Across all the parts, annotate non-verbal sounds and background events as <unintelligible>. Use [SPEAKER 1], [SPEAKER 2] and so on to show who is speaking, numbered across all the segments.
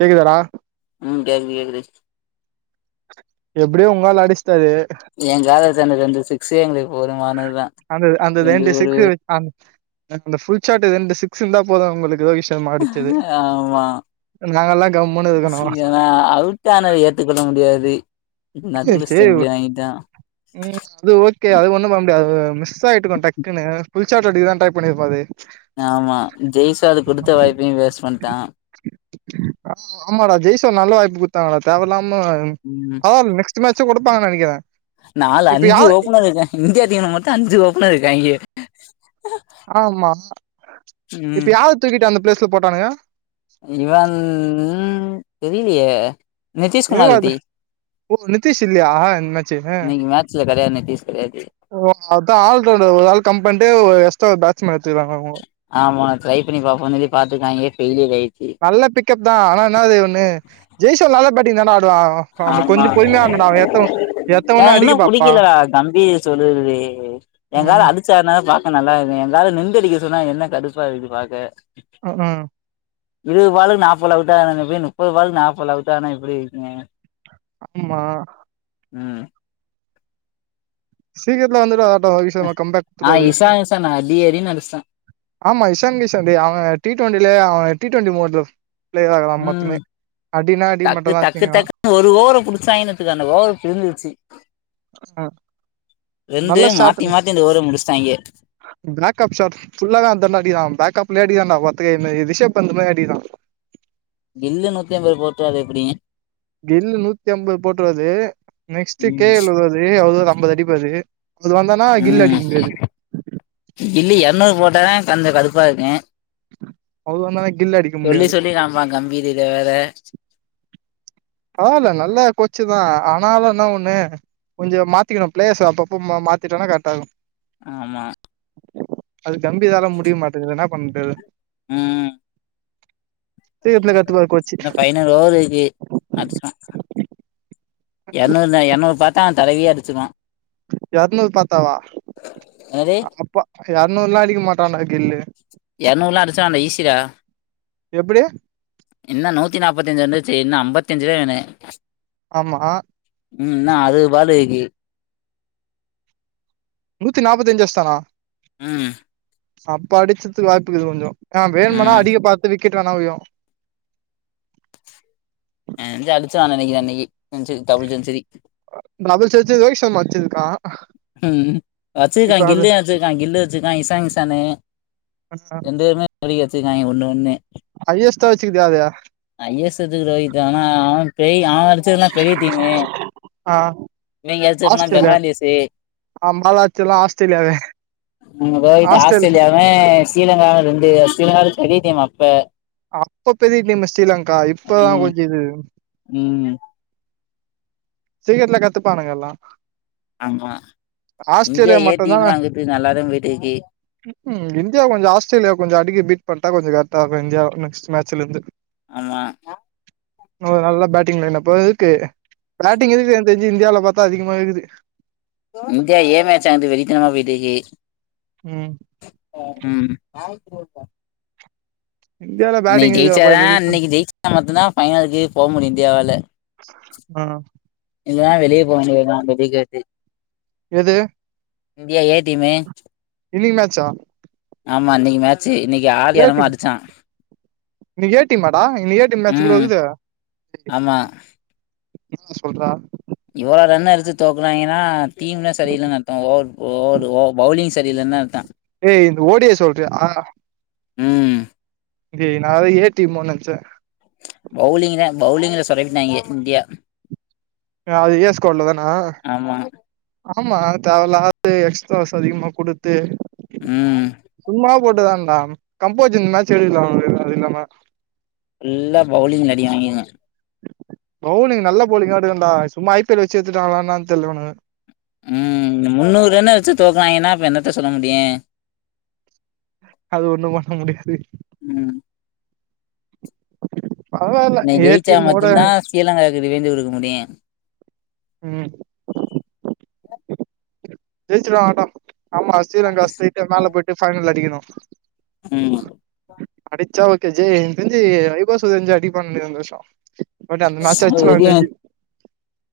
[SPEAKER 1] கேக்குதாடா
[SPEAKER 2] உம் கேக்குது கேக்குது.
[SPEAKER 1] எப்படியே உங்களால அடிச்ச
[SPEAKER 2] என் காலத்தான ரந்து சிக்ஸி எங்களுக்கு போதுமானது
[SPEAKER 1] அந்த அந்த ரெண்டு சிக்கு இந்த புபல் சா்து சிக்ஸ் இருந்த போத உளுக்கு ஏதோ விஷயம்
[SPEAKER 2] ஆமா
[SPEAKER 1] நாங்கல்லா கம்முன்னு இருக்கணு
[SPEAKER 2] சரியனா அழட்டானவை ஏத்துக்கொள்ள முடியாது நடுவுல
[SPEAKER 1] ச்ச
[SPEAKER 2] ஸ்டெம்பிலி வாங்கிட்டா
[SPEAKER 1] உம் அது ஒ ஓே அது ஒும் பண்ண முடியாது மிஸ் ச ஆட்டுக்க கொண்ட டக்குனுு புபல் ச்ட் அட்டுக்கு தான் டை பண்ணியிருாது
[SPEAKER 2] ஆமா ஜெய் சாது குடுத்த வாய்ப்பையும் வேஸ்ட் பண்ணிட்டான்
[SPEAKER 1] ஆ ஆமாடா ஜெய்ஷோ நல்ல வாய்ப்பு குடுத்தாங்கடா தேவலாம ஆமா நெஸ்ட் மேட்சச்சும்டுப்பாங்க நினக்கேன்
[SPEAKER 2] நாலுஞ்சு ஓப்பனர் இருக்கேன் இந்தியா டீம் மட்டும் அஞ்சு ஓபனர்ர் இருக்கு கய்கே
[SPEAKER 1] ஆமா
[SPEAKER 2] ம்
[SPEAKER 1] இப்பயாவது தூக்கட்டு அந்த பிளேஸ் போட்டானுங்க
[SPEAKER 2] இவன் உ தெரியலையே
[SPEAKER 1] ஓ நிதிீஷ் இல்லையாஹ இந்த மாச்சி அான்
[SPEAKER 2] இன்னைக்கு மேட்ச்ல கெடையாது நிதிஷ் கெடையாது
[SPEAKER 1] ஆர் ஒரு ஆள் கம்பண்ட பாத் மா <unintelligible>
[SPEAKER 2] ரை பண்ணி பாோன்ன பாத்துக்க ஏ யர் ஆய
[SPEAKER 1] வல்ல பி தான் ஆனனது ஒ ஜெய சொல்ல்ல பாட்டி
[SPEAKER 2] ஆமா என
[SPEAKER 1] எத்தவொன்னே அடிக்க
[SPEAKER 2] இன்னும்
[SPEAKER 1] பாப்பா
[SPEAKER 2] புிடிக்கல கம்பீர் சொல்லுறது எங்கார
[SPEAKER 1] ம்
[SPEAKER 2] அழச்சாருன பா நல்லாிருது எங்கல நிந்த அடிக்க சொன்னா என்ன கடுப்பா இருது பாக்க
[SPEAKER 1] ஆஹ் ஆஹ்
[SPEAKER 2] இருபது பாலுக்கு நாது அவுட்டா தானப்ப முப்பது பாலுக்கு நாற்பது அவுட்டாானான் எப்படி இருக்கேன்
[SPEAKER 1] ஆமா
[SPEAKER 2] உஹம்
[SPEAKER 1] சக்கத்ல வந்த கம்பக்
[SPEAKER 2] ஆ
[SPEAKER 1] கொடுத்துது
[SPEAKER 2] இஷான் இஷான் அடி அடின்னு அடிச்ட்டா
[SPEAKER 1] ஆமா இசான்சி அவ டி டுவெண்ட அவ டி ண்டி மலம் பிதாம்
[SPEAKER 2] ம்
[SPEAKER 1] மத்துமே அடினா அடி மட்டும்தான் வச்சீங்களா
[SPEAKER 2] புிடிச்சா இனத்துக்கு அந்த ஓ பிரிந்துடுச்சு
[SPEAKER 1] நல்ல ்
[SPEAKER 2] மாத்தி மாத்தி இந்த ஓவர முடிச்ட்டாங்க
[SPEAKER 1] பேக்கப்்ட்ுல்ல தான்ாடிான் பேப்ையாடிான் இதே மா ரிஷப் பந்த் மாரி அடிக்கனும்
[SPEAKER 2] கில்லு நூத்தி ஐம்பது போட்டா அது எப்டிங்க
[SPEAKER 1] கெயில் நூத்திஅம்பது போட்டுரூவாரு நெக்ஸ்ட்
[SPEAKER 2] ம்
[SPEAKER 1] கேஎல் எழுவது அம்பது அடிப்பாரு அவரு வந்தானா கில்லு
[SPEAKER 2] ம்
[SPEAKER 1] அடிக்க முடியாது
[SPEAKER 2] அதான் கொஞ்ச கடுப்பா இருக்கேன்
[SPEAKER 1] அவ்ளோ நேர கில் அடிக்க
[SPEAKER 2] சொல்லி
[SPEAKER 1] முடியாது
[SPEAKER 2] சொல்லி நா பாக்கன் நம்பிர்து வேற
[SPEAKER 1] பரவால்ல நல்ல கோச்சு தா ஆனாலு என்ன ஒன்னு கொஞ்சோ மாத்திக்கணு பிளேயர்ஸ் அப்பப்போ மாத்திட்டோனா கரெக்ட்டா இருக்கு
[SPEAKER 2] ஆமா
[SPEAKER 1] அது கம்பிதால முடிய மாட்டேங்கது என்ன பண்றது
[SPEAKER 2] ம்
[SPEAKER 1] சீக்கிரத்துல கத்துப்பாரு கோச்சு
[SPEAKER 2] இன்னு பைனல் ஓவர் இருக்கி அடிச்சிட்டா என்னென்ன என்னோ பாத் தா தலையிலியே அடிச்சுக்குவா
[SPEAKER 1] எரநூறு பாத்தாவா
[SPEAKER 2] என்னது
[SPEAKER 1] அப்ப எரநூறு நாளைக்கு மட் தான கில்லு
[SPEAKER 2] எர்நூரெல்லா அடிச்சா அந்த ஈசிடா
[SPEAKER 1] எப்டி
[SPEAKER 2] இன்னு நூத்தி நாப்பத்தி அஞ்சி இருந்துச்சி இன்னு ஐம்பத் தஞ்சி தா வேனு
[SPEAKER 1] ஆமா
[SPEAKER 2] ம் இன்ன அது பாட்டுக்கு ஏ
[SPEAKER 1] நூத்தி நாப்பத்தஞ் அச்சிட்டானா
[SPEAKER 2] ம்
[SPEAKER 1] அப்ப அடிச்சதுக்கு வாய்ப்புக்குது கொஞ்சோ ஆ வேணும்னா
[SPEAKER 2] ம்
[SPEAKER 1] அதிக பாத்து வி கிட்டு வேனா வையு
[SPEAKER 2] எனக்கு தெரிஞ்சி அடிச்சா நெனைக்கிறே இன்னைக்கு century double century
[SPEAKER 1] double century Rohit Sharma அடிச்சிருக்கா
[SPEAKER 2] ம் வச்சிருக்கா
[SPEAKER 1] இப்ப அது
[SPEAKER 2] கில்லு தா வச்சிருக்கா கில்லு வச்சி நைஸ் சாங்ஸ் சானே எந்தருமே <unintelligible> வெங்காயோ ஒன்னே ஒன்னு
[SPEAKER 1] ஹையஸ்டா வச்சுக்குது அது
[SPEAKER 2] ஐஏஸ்த்து ரோகித்தா ஆனா அவெ பெரிய அவெ அடிச்சதெல்லா பெரிய டீமே
[SPEAKER 1] ஆ
[SPEAKER 2] இவிங்கடிச்சப்பனா
[SPEAKER 1] ஆஸ்திரேலியா
[SPEAKER 2] பெங்காலிஸ் து
[SPEAKER 1] ஆ பால் அடிச்சதெல்லா ஆஸ்திரேலியாவே
[SPEAKER 2] போய்ட்டு
[SPEAKER 1] ஆஸ்திரேலியா
[SPEAKER 2] ஆஸ்திரேலியாவே ஸ்ரீலங்காவ ரெண்டு ஸ்ரீலங்கா பெரிய டீமா இப்ப
[SPEAKER 1] அப்ப பெரிய டீம் ஸ்ரீலங்கா இப்ப தா
[SPEAKER 2] ம்
[SPEAKER 1] கொஞ்சோ இது
[SPEAKER 2] ம்
[SPEAKER 1] சீக்கிரத்துல கத்துப்பானுங்க எல்லா
[SPEAKER 2] ஆமா இந்தியா
[SPEAKER 1] ஆஸ்திரேலியா
[SPEAKER 2] ஏ
[SPEAKER 1] மட்டுந்தா
[SPEAKER 2] டீமு அங்கட்டு நல்லாதா போய்ட்டுக்கி
[SPEAKER 1] ம் இந்தியா கொஞ்சோ ஆஸ்திரேலியா கொஞ்சோ அடிக்க பீட் பண்ணிட்டா கொஞ்சோ கரட்டா இருக்கு இந்தியா நெக்ஸ்ட் மேட்ச்லருந்து
[SPEAKER 2] ஆமா
[SPEAKER 1] <unintelligible> நல்லா பேட்டிங்ல இன்னபேக்கு பேட்டிங் எதுக்கு எனக்கு தெரிஞ்சி இந்தியாவுல பாத்தா அதிகமா இருக்குது
[SPEAKER 2] இந்தியா ஏ மேட்சானது வெறித்தனமா போயிட்ருக்கி
[SPEAKER 1] ம்
[SPEAKER 2] ம் சார்ஜ் போட்ட
[SPEAKER 1] இந்தியால
[SPEAKER 2] இன்னைக்கு
[SPEAKER 1] பேட்டிங் இருக்குதாப்பா
[SPEAKER 2] ஜெயிச்சாதா
[SPEAKER 1] வெறித்தன
[SPEAKER 2] இன்னைக்கு ஜெயிச்சா மட்டுந்தா ஃபைனலுக்கு போக முடியு இந்தியாவால
[SPEAKER 1] ஆ
[SPEAKER 2] இல்லனா வெளியே போ வேண்டியதா ஜெயிக்காட்டி
[SPEAKER 1] எது
[SPEAKER 2] இந்தியா ஏ டீமு
[SPEAKER 1] இன்னிக்கு மேட்சா
[SPEAKER 2] ஆமா இன்னிக்கு மே
[SPEAKER 1] ஏ டீம் இன்னிக்கு ஏ டீமா டா இன்னிக் ஏ டீம் மேட்ச் உள்ள
[SPEAKER 2] ம்
[SPEAKER 1] இர்க்குது
[SPEAKER 2] ஆமா
[SPEAKER 1] ஆ சொல்றா
[SPEAKER 2] இவ்வள ரன் எடுத்து தோக்கறாய்ங்கனா டீம்லா சரியில்லன் அர்த்தோ ஓ ஓ பவுலிங் சரியில்லனுதா அர்த்த
[SPEAKER 1] ஏய் இந்த ஓ டி ஐ சொல்றியா
[SPEAKER 2] ம்
[SPEAKER 1] ஏ நா ஏதோ ஏ டீமோ நெனச்ச
[SPEAKER 2] பவுலிங்ல பவுலிங்ல சொதப்பிட்டாங்க இன்டியா
[SPEAKER 1] அது ஏ ஸ்கோர்ல தானா
[SPEAKER 2] ஆமா
[SPEAKER 1] ஆமா தேவைல்லாது எக்ஸ்ட்ராஸ் அதிகமா குடுத்து
[SPEAKER 2] ம்
[SPEAKER 1] சும்மா போட்டுதான்டா கம்போஜ் இந்த மேட்ச் எடுக்ல அது அதில்லாம
[SPEAKER 2] எல்லா பவுலிங்ல அடி வாங்கியங்க
[SPEAKER 1] பவுலிங் நல்ல பவ்லிங்கா எடுக்கனுண்டா சும்மா ஐ பி எல் ல வச்சு எத்துட்டாங்களா என்னான் தெரில இவனுங்க
[SPEAKER 2] ம் முன்னூறு ரன் அடிச்சு தோக்கறாய்ங்கனா அப்ப என்னத்த சொல்ல முடியு
[SPEAKER 1] அது ஒண்ணு பண்ண முடியாது
[SPEAKER 2] ம்
[SPEAKER 1] பரவால்ல
[SPEAKER 2] இன்னைக்
[SPEAKER 1] ஏ
[SPEAKER 2] ஜெயிச்சா
[SPEAKER 1] டீமோட
[SPEAKER 2] மட்டுந்தா ஸ்ரீலங்காவுக்கு ரிவெஞ்சு குடுக்க முடியு
[SPEAKER 1] ம் ஜெயிச்சுடுவாங்கடா ஆமா ஸ்ரீலங்கா ஸ்ட்ரெய்ட்டா மேல போயிட்டு ஃபைனல் அடிக்கணு
[SPEAKER 2] ம்
[SPEAKER 1] ச ஓகே ஜி எனக்கு தெரிஞ்சு வைபவ் சூவன்சு அடிப்பா நெனைக்க இந்த வருஷ
[SPEAKER 2] <unintelligible>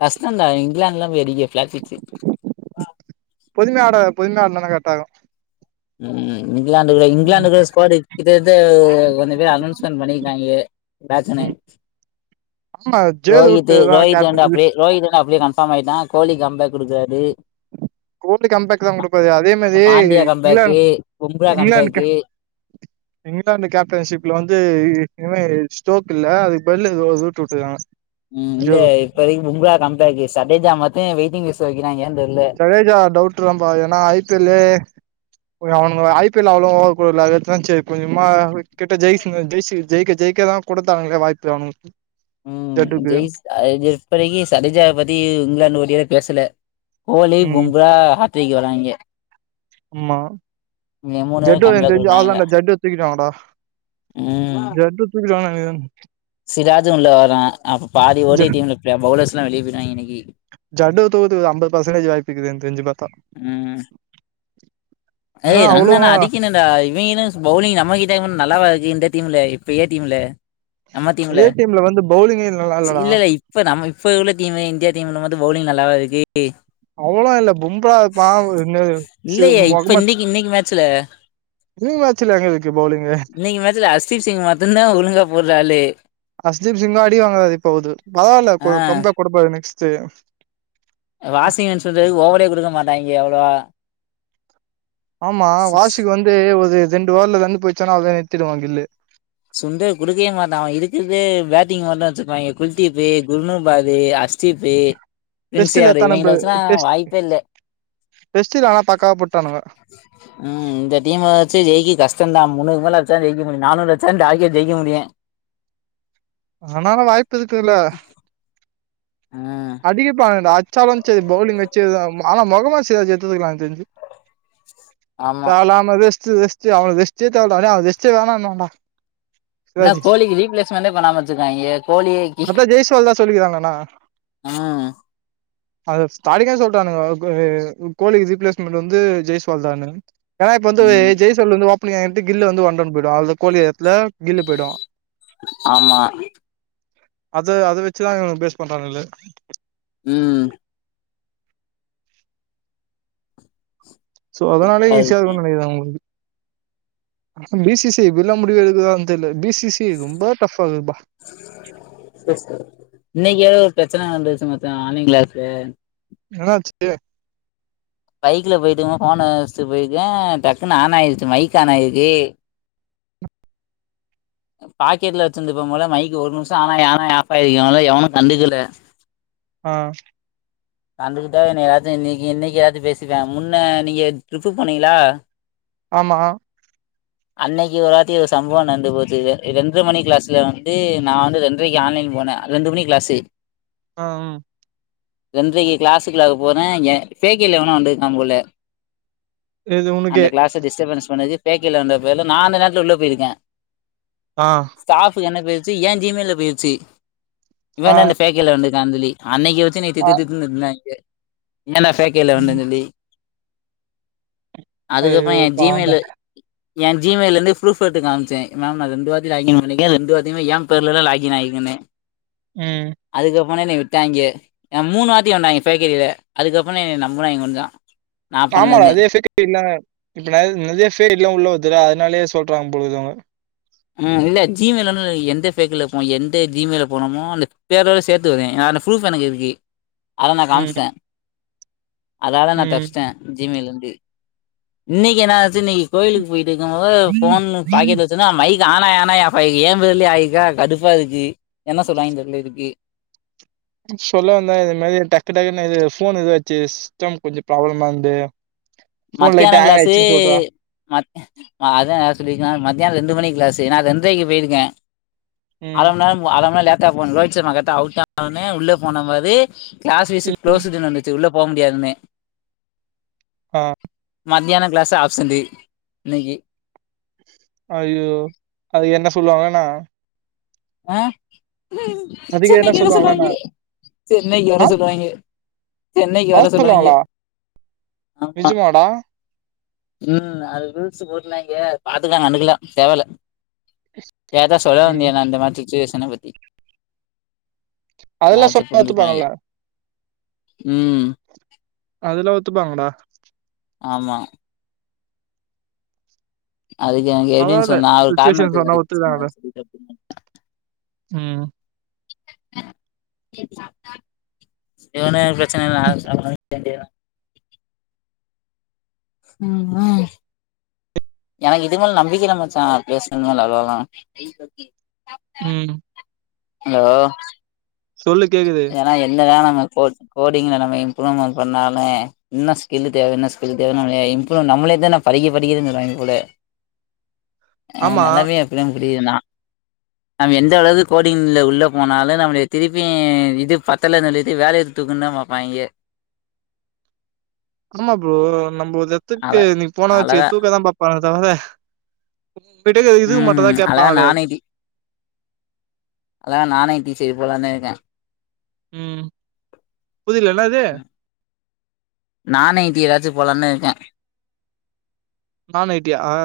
[SPEAKER 2] கஷ்டண்டா இங்லேன்ட்லா போய் அடிக்க ஃப்ளேட் பிச்சு
[SPEAKER 1] பொதுமையா ஆடனு பொதுமையா ஆடுனானா கரெக்டா இருக்கு
[SPEAKER 2] ம் இங்லாந்துகுள இங்லாந்துகுள ஸ்கோரு இது அது கொஞ்ச பேர் அனன்ஸ்மெண்ட் பண்ணிருக்காங்கே பேச்சனே
[SPEAKER 1] ம் ஆமா ஜெயரூட்
[SPEAKER 2] ரோஹித்து
[SPEAKER 1] தா
[SPEAKER 2] ரோஹித் வேண்டா
[SPEAKER 1] கேப்டன்
[SPEAKER 2] அப்டியே ரோஹித் அப்டியே கன்ஃபார்ம் ஆயிட்டா கோழி கம் பேக் குடுக்குறாரு
[SPEAKER 1] கோல்டு கம் பேக்தா குடுப்பாரு அதே மாதி
[SPEAKER 2] பாண்டியா
[SPEAKER 1] இங்லேன்
[SPEAKER 2] கம்பேக்கு பும்ரா
[SPEAKER 1] இங்லேன்ட்க்கு
[SPEAKER 2] கம்பேக்கு
[SPEAKER 1] இங்லேந்து கேப்டன்ஷிப்ல வந்து இவ அ ஸ்டோக் இல்ல அதுக்கு பதிலு ஜூட் விட்டுறுக்காங்க
[SPEAKER 2] உம் இல்ல இப்பதிக்கு முங்க கம்பேக்கு சட்டேஜா மத்த வெயிட்டிங் ஸ் ஓகே
[SPEAKER 1] ஜடேஜா டவுட்தாம்பா ஏன்னா ஐபியெல்யே அவனுங்க ஐ பி எல் அவ்வளவு ஓட சரி கொஞ்சமா கிட்ட ஜெயிஜ் ஜெய்ஜி ஜெயிக்க ஜெயிக்கதா கொடுத்தானங்களே வாய்ப்பு அவனுக்கு
[SPEAKER 2] உம்
[SPEAKER 1] ஜட்டுக்கு
[SPEAKER 2] ஜெய்ஸ் ஆஹ் இப்படிக்கு சதேஜா பத்தி இங்கிலாந்து வீடியோல பேசல
[SPEAKER 1] ம்
[SPEAKER 2] ஓலிவும்ராஹ் திக்கு வராய்ங்க
[SPEAKER 1] ஆமா
[SPEAKER 2] இவங்க மூணு பேரு
[SPEAKER 1] ஜட்டு எனக்கு
[SPEAKER 2] கம்பேக்
[SPEAKER 1] தெரிஞ்சு
[SPEAKER 2] குடுக்குறாய்ங்கல்ல
[SPEAKER 1] அவ்வளோதான்டா ஜட்டுவ தூக்கிடுவாங்கடா ஜட்டு தூக்கிடுவாங்க உஹ்ம்
[SPEAKER 2] சிராஜூ உள்ள வரா அப்ப பாதி
[SPEAKER 1] ஜ
[SPEAKER 2] ஒடிடீம்லிள ப பவுள்ளர்ஸ் டுல வெளிய போயிட்டாய்ங்க இன்னைக்கு
[SPEAKER 1] ஜட்டு தொகுத்து ஐம்பது பர்சன்டேஜ் வாய்ப்பு இருக்குது எனக்கு தெரிஞ்சு பாத்த <inaudible>
[SPEAKER 2] ம் ஏய் ரண்ணுனா அடிக்கணுன்டா இவங்கென பவுலிங் நம்மகிட்ட நல்லாவா இருக்கு இந்த டீம்ல பெரிய டீம்ல
[SPEAKER 1] இதே டீம்ல வந்து பவுலிங்கே நல்லா இல்லடா
[SPEAKER 2] இப்பவுள்ள டீம்மு இந்தியடீம்ல வந்து பவுலிங் நல்லாவா இருக்கு
[SPEAKER 1] அவ்ளோ இல்ல பும்ரா பாவ் என்ன
[SPEAKER 2] இல்லையே
[SPEAKER 1] <unintelligible>
[SPEAKER 2] இப்ப இன்னைக்கு இன்னைக்கு மேட்சுல்ல
[SPEAKER 1] ரிங் மேட்சுல்ல எங்க இருக்கு பவுலிங்கு
[SPEAKER 2] இன்னைக்கு மேட்ச்ல அஸ்தீப் சிங் மட்டுந்தா ஒழுங்கா போடுறாளு
[SPEAKER 1] அஸ்தீப் சிங்க ஆடி வாங்கறாது இப்போகுது பரவாயில்ல க கம்பேக் கொடுப்பாரு நெக்ஸ்ட் சரி
[SPEAKER 2] வாஷிங்ன்ஸ் வந்து ஓவரே கொடுக்க மாட்டாய்ங்கே அவ்ளோவா
[SPEAKER 1] ஆமா
[SPEAKER 2] சு
[SPEAKER 1] வாசிக்கு வந்து ஒது இ ரெண்டு வார்த்துல்ல தந்து போயிருச்சானா அத நிருத்திடுவா கில்லு
[SPEAKER 2] சுண்டர் குடுக்கவே மாட்டா அவ இருக்கிறதே பேட்டிங் மட்டு வச்சிருப்பாய்ங்க குல்தீப் குர்நூர்பாது அஷ் குர்ஜுப்பு ப்பிரின்ஸ்
[SPEAKER 1] டெஸ்ட்ல
[SPEAKER 2] யாட்ர்டு
[SPEAKER 1] எத்தன ப
[SPEAKER 2] இவுங்கள வச்சுளா
[SPEAKER 1] டெஸ்ட்
[SPEAKER 2] வாய்ப்பே இல்
[SPEAKER 1] டெஸ்ட்ல ஆனா பக்காவா போட்டானுங்க
[SPEAKER 2] உம் இந்த டீம வச்சு ஜெய்கிறது கஷ்டந்தா <unintelligible> மேல அடிச்சா ஜெயிக்க முடியு நானூற் அடிச்சா தா டார்கெட் ஜெயிக்க முடியு
[SPEAKER 1] ஆனாலு வாய்ப் இப்ப இருக்குதுல
[SPEAKER 2] ம்
[SPEAKER 1] <unintelligible> சவண் செரி பவுலிங் வெச்சு ஆனா முகமது சிராஜ் எடுத்ருந்துருக்கலாம் எனக்கு தெரிஞ்சு
[SPEAKER 2] ஆமா
[SPEAKER 1] <unintelligible> அது வெஸ்ட்டு அவுனுக்கு வெஸ்ட்டே தேவல்லடா அவன் வெஸ்டே வேணான்வான்டா
[SPEAKER 2] இன்னோ கோலிக்கு ரீப்ளேஸ்மெண்டே பண்ணாம வச்சிருக்காங்கே கோலியே க்கி
[SPEAKER 1] அதா ஜெய்ஸ்வால் தா
[SPEAKER 2] ஆஹ்
[SPEAKER 1] அத ஸ்டார்டிங்கே சொல்லி டானுங்க கோலிக் ரீப்ளேஸ்மெண்ட் வந்து ஜெயஸ்வால் தானு ஏன்னா இப்ப வந்து
[SPEAKER 2] ம்
[SPEAKER 1] ஜெய்சல்ல வந்து இப்ப ஏன்கிட்ட கில்ல வந்து <unintelligible> விடாத கோலி எடத்துல கீழ போய்டூம்
[SPEAKER 2] ஆமா
[SPEAKER 1] அத அதை வச்சுதான் இவனுங்க பேஸ் பண்றாங்களே
[SPEAKER 2] உம்
[SPEAKER 1] சோ அதனாலே
[SPEAKER 2] அது
[SPEAKER 1] ஈசியா இருக்கும்னு நெனக்கிற அவ்ங்களுக்கு பிசிசி என்ன முடிவு எடுக்குறாங்கனு தெரில பிசி பி சி ரொம்ப டஃபா இருக்குதுபா
[SPEAKER 2] இன்னைக்கு ஏதோ ஒரு பிரச்சன நடந்துச்சு மச்சான் மானிங்ளேந்து
[SPEAKER 1] என்னடா ஆச்சு
[SPEAKER 2] பைக்ல போய்ட்டுக்கும் போது ஃபோனை வச்ட்டு போய்ருக்கன் டக்குன்னு ஆன் ஆய்ருச்சு மைக் ஆன் ஆய்ருக்கு பாக்கெட்ல வச்சிருந்துருப்ப போல மைக்கு ஒரு நிமிஷம் ஆனாயி ஆனாயி ஆஃப் ஆயிருக்கு நல்லவேள எவனும் கண்டுக்கல
[SPEAKER 1] ஹாம்
[SPEAKER 2] கண்டுகிட்ட என்ன எதாச்சும் இன்னைக்கு இன்னைக்கு எதாச்சும் பேசிருப்பானுங்க முன்ன நீங்க ட்ரிப்பு போனீங்களா
[SPEAKER 1] ஆமா
[SPEAKER 2] அன்னைக்கு ஒரு ராத்திரி ஒரு சம்பவம் நடந்து போச்சுது ரெண்டர மணி கிளாஸ்ல வந்து நான் வந்து ரெண்ரைக்கு ஆன்லைன் போனேன் ரெண்டு மணி கிளாஸு
[SPEAKER 1] ஆஹ் உம்
[SPEAKER 2] ரெண்ரைக்கு கிளாஸுக்குள்ள போறேன் ஏன் ஃபேக் அய்டில எவனோ வந்துருக்கா போல
[SPEAKER 1] எது
[SPEAKER 2] அந்த
[SPEAKER 1] உனக்கே
[SPEAKER 2] கிளாஸ டிஸ்டபன்ஸ் பண்ணதுக் பேக்கில வந்த பேர்ல நா அந்த நேரத்துல உள்ள போய்ருக்கேன்
[SPEAKER 1] ஆ
[SPEAKER 2] ஸ்டாஃப் என்ன பேச ஏன் ஜீ மெயில்ல போய்டுச்சு
[SPEAKER 1] ஆ
[SPEAKER 2] இவன் தா அந்த ஃபேக் ஐய்டில வந்து காந்திலி அன்னைக்கு
[SPEAKER 1] ஆ
[SPEAKER 2] தித்து தித்துனாய்ங்க ஏன்னா சைக்கெள்ள
[SPEAKER 1] ம்
[SPEAKER 2] வந்தன் சொல்லி அதுக்கப்புறம்
[SPEAKER 1] ஐயோ
[SPEAKER 2] என்
[SPEAKER 1] பாவம்டா
[SPEAKER 2] ஜிமெயிலு என் ஜி மெயிலேருந்து ப்ருப் எத்து காமிச்சேன் மேம் நான் ரெண்டு வாட்டி லாகின் பண்ணிக்கேன் ரெண்டு வாட்டியுமே என் பேர்லதா லாக் இன் ஆகிறேக்கேனு
[SPEAKER 1] உம்
[SPEAKER 2] போனோனே விட்டாங்க மூணு வாத்தி வண்தாங்க பேக்கெரில அதுக்கப்புறம் என்ன நம்புனாங்க கொஞ்சோ
[SPEAKER 1] ஆமாடா அதே ஃபேக் ஐ டிலாம் இப்ப நெ நெறைய ஃபேக் ஐ டிலாம் உள்ள வருதுடா அதுனாலயே சொல்றாங்க போழுதுக்கு அவுங்க
[SPEAKER 2] உம் இல்ல ஜிமெயிலுனு எந்த ஃபேக்ல போனு எந்த ஜிமெயில் போனோமோ அந்த பேரோட சேத்து வருதே அந்த ப்ரூப் எனக்கு இருக்கு அத நா
[SPEAKER 1] ம்
[SPEAKER 2] காம்ஷ்டே அதால நான்
[SPEAKER 1] ம்
[SPEAKER 2] தப்ச்டேன் ஜிமெயிலுனு கு இன்னைக்கு என்னா ச்சு இன்னைக்கு கோயிலுக்கு போயிட்டு இருக்கும் போது ஃபோன் பாக்கெட் வச்சனா மைக் ஆனாயி ஆனாயி ஆஃப் ஆயிருக்கு என் <unintelligible> ஆயிருக்கா கடுப்பா இருக்கு என்ன சொல்லுவாங்கனு தெர்ல இதுக்கு
[SPEAKER 1] சொல்ல வந்தா இது மாதிரி டக்கு டக்குன்னு இது ஃபோன் இதாச்சு சிஸ்டம் கொஞ்சம் ப்ராப்ளமா இருந்தது
[SPEAKER 2] மத்தியானம் கிளாஸு ம அதான் நா சொல்லிருக்கனால மத்தியானம் ரெண்டு மணிக்கு க்லாசு நான் ரெண்டரைக்கு போயிருக்கேன் அர
[SPEAKER 1] ம்
[SPEAKER 2] மண் நேரம் அர மண் நேரம் லேட் டா போனா லோஹித் சர்மா கரெக்ட்டா அவுட்டானோனே உள்ள போனே பாரு கிளாஸ் விஸ்
[SPEAKER 1] ம்
[SPEAKER 2] க்ளோஸ்டுன்னு வந்துச்சு உள்ள போக முடியாதுன்னு
[SPEAKER 1] ஆஹ்
[SPEAKER 2] மத்யானம் க்ளாஸு ஆப்சன்டு இன்னக்கி
[SPEAKER 1] அய்யோ அது என்ன சொல்லுவாங்கன்னா
[SPEAKER 2] ஆஹ் ஹூம்
[SPEAKER 1] அதுக்கு என்ன
[SPEAKER 2] சென்னைக்கு வர சொல்வாய்ங்க
[SPEAKER 1] சொல்லுவாங்களான்னா
[SPEAKER 2] சென்னைக்கு வர
[SPEAKER 1] ஆ
[SPEAKER 2] சொல்வாய்ங்க சென்னைக்கு
[SPEAKER 1] அத
[SPEAKER 2] வர சொல்வாய்ங்க
[SPEAKER 1] சொல்லுவாங்களா
[SPEAKER 2] ஆமா
[SPEAKER 1] நிஜமாடா
[SPEAKER 2] உம் அது ருல்ஸு போட்ருந்தாய்க பாத்துக்கலா கண்டுக்கல தேவல்ல கேட்டா சொல்ல
[SPEAKER 1] ம்
[SPEAKER 2] வேண்டிதா இந்த மாரி சுச்சுவேஷன பத்தி
[SPEAKER 1] அதல்லாம்
[SPEAKER 2] யாராச்சு
[SPEAKER 1] சொன்னா
[SPEAKER 2] புரிஞ்சுக்குவாய்ங்க
[SPEAKER 1] ஒத்துப்பாங்களா
[SPEAKER 2] ம்
[SPEAKER 1] அதல்லாம் ஒத்துப்பாங்கடா
[SPEAKER 2] ஆமா அதுக்கு எனக்கு எப்டின்னு
[SPEAKER 1] பரவால்ல
[SPEAKER 2] சொன்னா அவர்
[SPEAKER 1] சுச்சுவேஷன்
[SPEAKER 2] காரணுத்துக்கு
[SPEAKER 1] சொன்னா
[SPEAKER 2] வந்துட்டு
[SPEAKER 1] ஒத்துக்குறாங்கடா
[SPEAKER 2] சொன்னாருன்னு சொல்லிட்டு <unintelligible>
[SPEAKER 1] ம்
[SPEAKER 2] இவனுக <unintelligible> ச்சனை <unintelligible> வேண்டியதா உம் ஆஹ் எனக்கு இதுக்குமேல நம்பிக்க இல்ல மச்சான் பேஸ்னது இல்ல அவ்ளோ தான்
[SPEAKER 1] உம்
[SPEAKER 2] ஹலோ
[SPEAKER 1] கேக்குது
[SPEAKER 2] ஏன்னா எந்த தா நம்ம கோ கோடிங்ல நம்ம இம்ப்ருமென் பண்ணாலுமே இன்னு ஸ்கில்லு தேவ இன்னு ஸ்கில்லு தேவன் நம்மள இம்ப்ரூவ் நம்மளே தா படிக்க படிக்க சொல்லுராங்க போலா அ
[SPEAKER 1] ஆமா
[SPEAKER 2] நெலம்யே அப்டி தா <unintelligible> நம் எந்த அளவு கோடிங்ல உள்ள போனாலு நம்முடைய திருப் <unintelligible> இது பத்தல சொல்லிட்டு வேலையுட்டு தூக்கதா பாப்பாங்க
[SPEAKER 1] ஆமா ப்ரோ நம் ஒரு எத்துக்கு நீ போன
[SPEAKER 2] அழகா
[SPEAKER 1] வச்சுக் தூக்க தா பாப்பாங்க <unintelligible> உங்ககிட்ட இதுவு மட்டு தா
[SPEAKER 2] ம் அழகா
[SPEAKER 1] கேப்பாங்களே
[SPEAKER 2] அதா நானே டீ சி எஸ் போலானு இருக்கே
[SPEAKER 1] உம் புரில இன்னா அது
[SPEAKER 2] நான் ஐடி எதாச்சு போலானு இருக்கே
[SPEAKER 1] நான் ஐட்டியா அ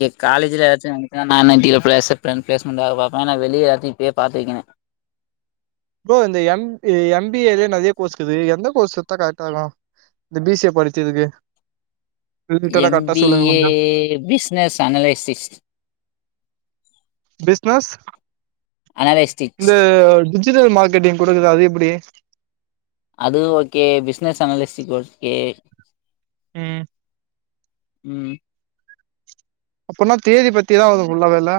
[SPEAKER 2] சேரி காலேஜ்ல யாச்சு <unintelligible> நான் ஐட்டில ப்ளேஸ் டெ ப்ளேஸ்மெண்ட் வேல பாப்ப ஆனா வெளிய யார்டியூ இப்யே பாத்து வெக்கனோ
[SPEAKER 1] ப்ரோ இந்த எம் எம் பி ஏ லயே நெறைய கோஸ்க்கீது எந்த கோஸ் எத்தா கரெட்டா இருக்கு இந்த பி சி ஏ படிச்சதுக்கு ரிலேட்டடா
[SPEAKER 2] எம்
[SPEAKER 1] கரெக்டா
[SPEAKER 2] பி
[SPEAKER 1] சொல்லுங்க
[SPEAKER 2] ஏ
[SPEAKER 1] கொஞ்சோ
[SPEAKER 2] பிசினஸ் அனாலிசிஸ்ட்
[SPEAKER 1] பிச்னஸ்
[SPEAKER 2] அனலைஸ்டிக்ஸ்
[SPEAKER 1] இந்த டிஜிட்டல் மார்க்கெட்டிங் கூட கிது அது எப்டி
[SPEAKER 2] ஏ
[SPEAKER 1] உம்
[SPEAKER 2] உம்
[SPEAKER 1] அப்பனா தேரி பத்திதா வரு ஃபுல்லாவே இல்ல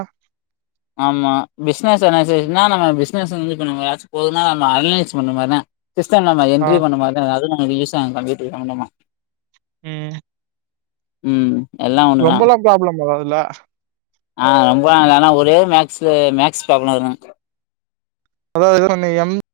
[SPEAKER 2] ஆமா பிச்னஸ் <unintelligible> பிஸ்னெஸ் அன்லி பண்ணுங்க <unintelligible> அனாலிஸ் பண்ண மாறிதா சிஸ்டம் நம்ப
[SPEAKER 1] ஆ
[SPEAKER 2] என்ட்ரி பண்ணுமே அது தா யூஸ் ஆகு கம்ப்யூட்டர் சம்பந்தமா
[SPEAKER 1] உம்
[SPEAKER 2] உம்
[SPEAKER 1] ரொம்பெலா ப்ராப்ளம் வராது ல
[SPEAKER 2] அ ரொம்பனா இல்ல ஒரே மேக்ஸு மேக்ஸு ப்ராப்ளம் வரு
[SPEAKER 1] அதாவ்து நம்ப எம்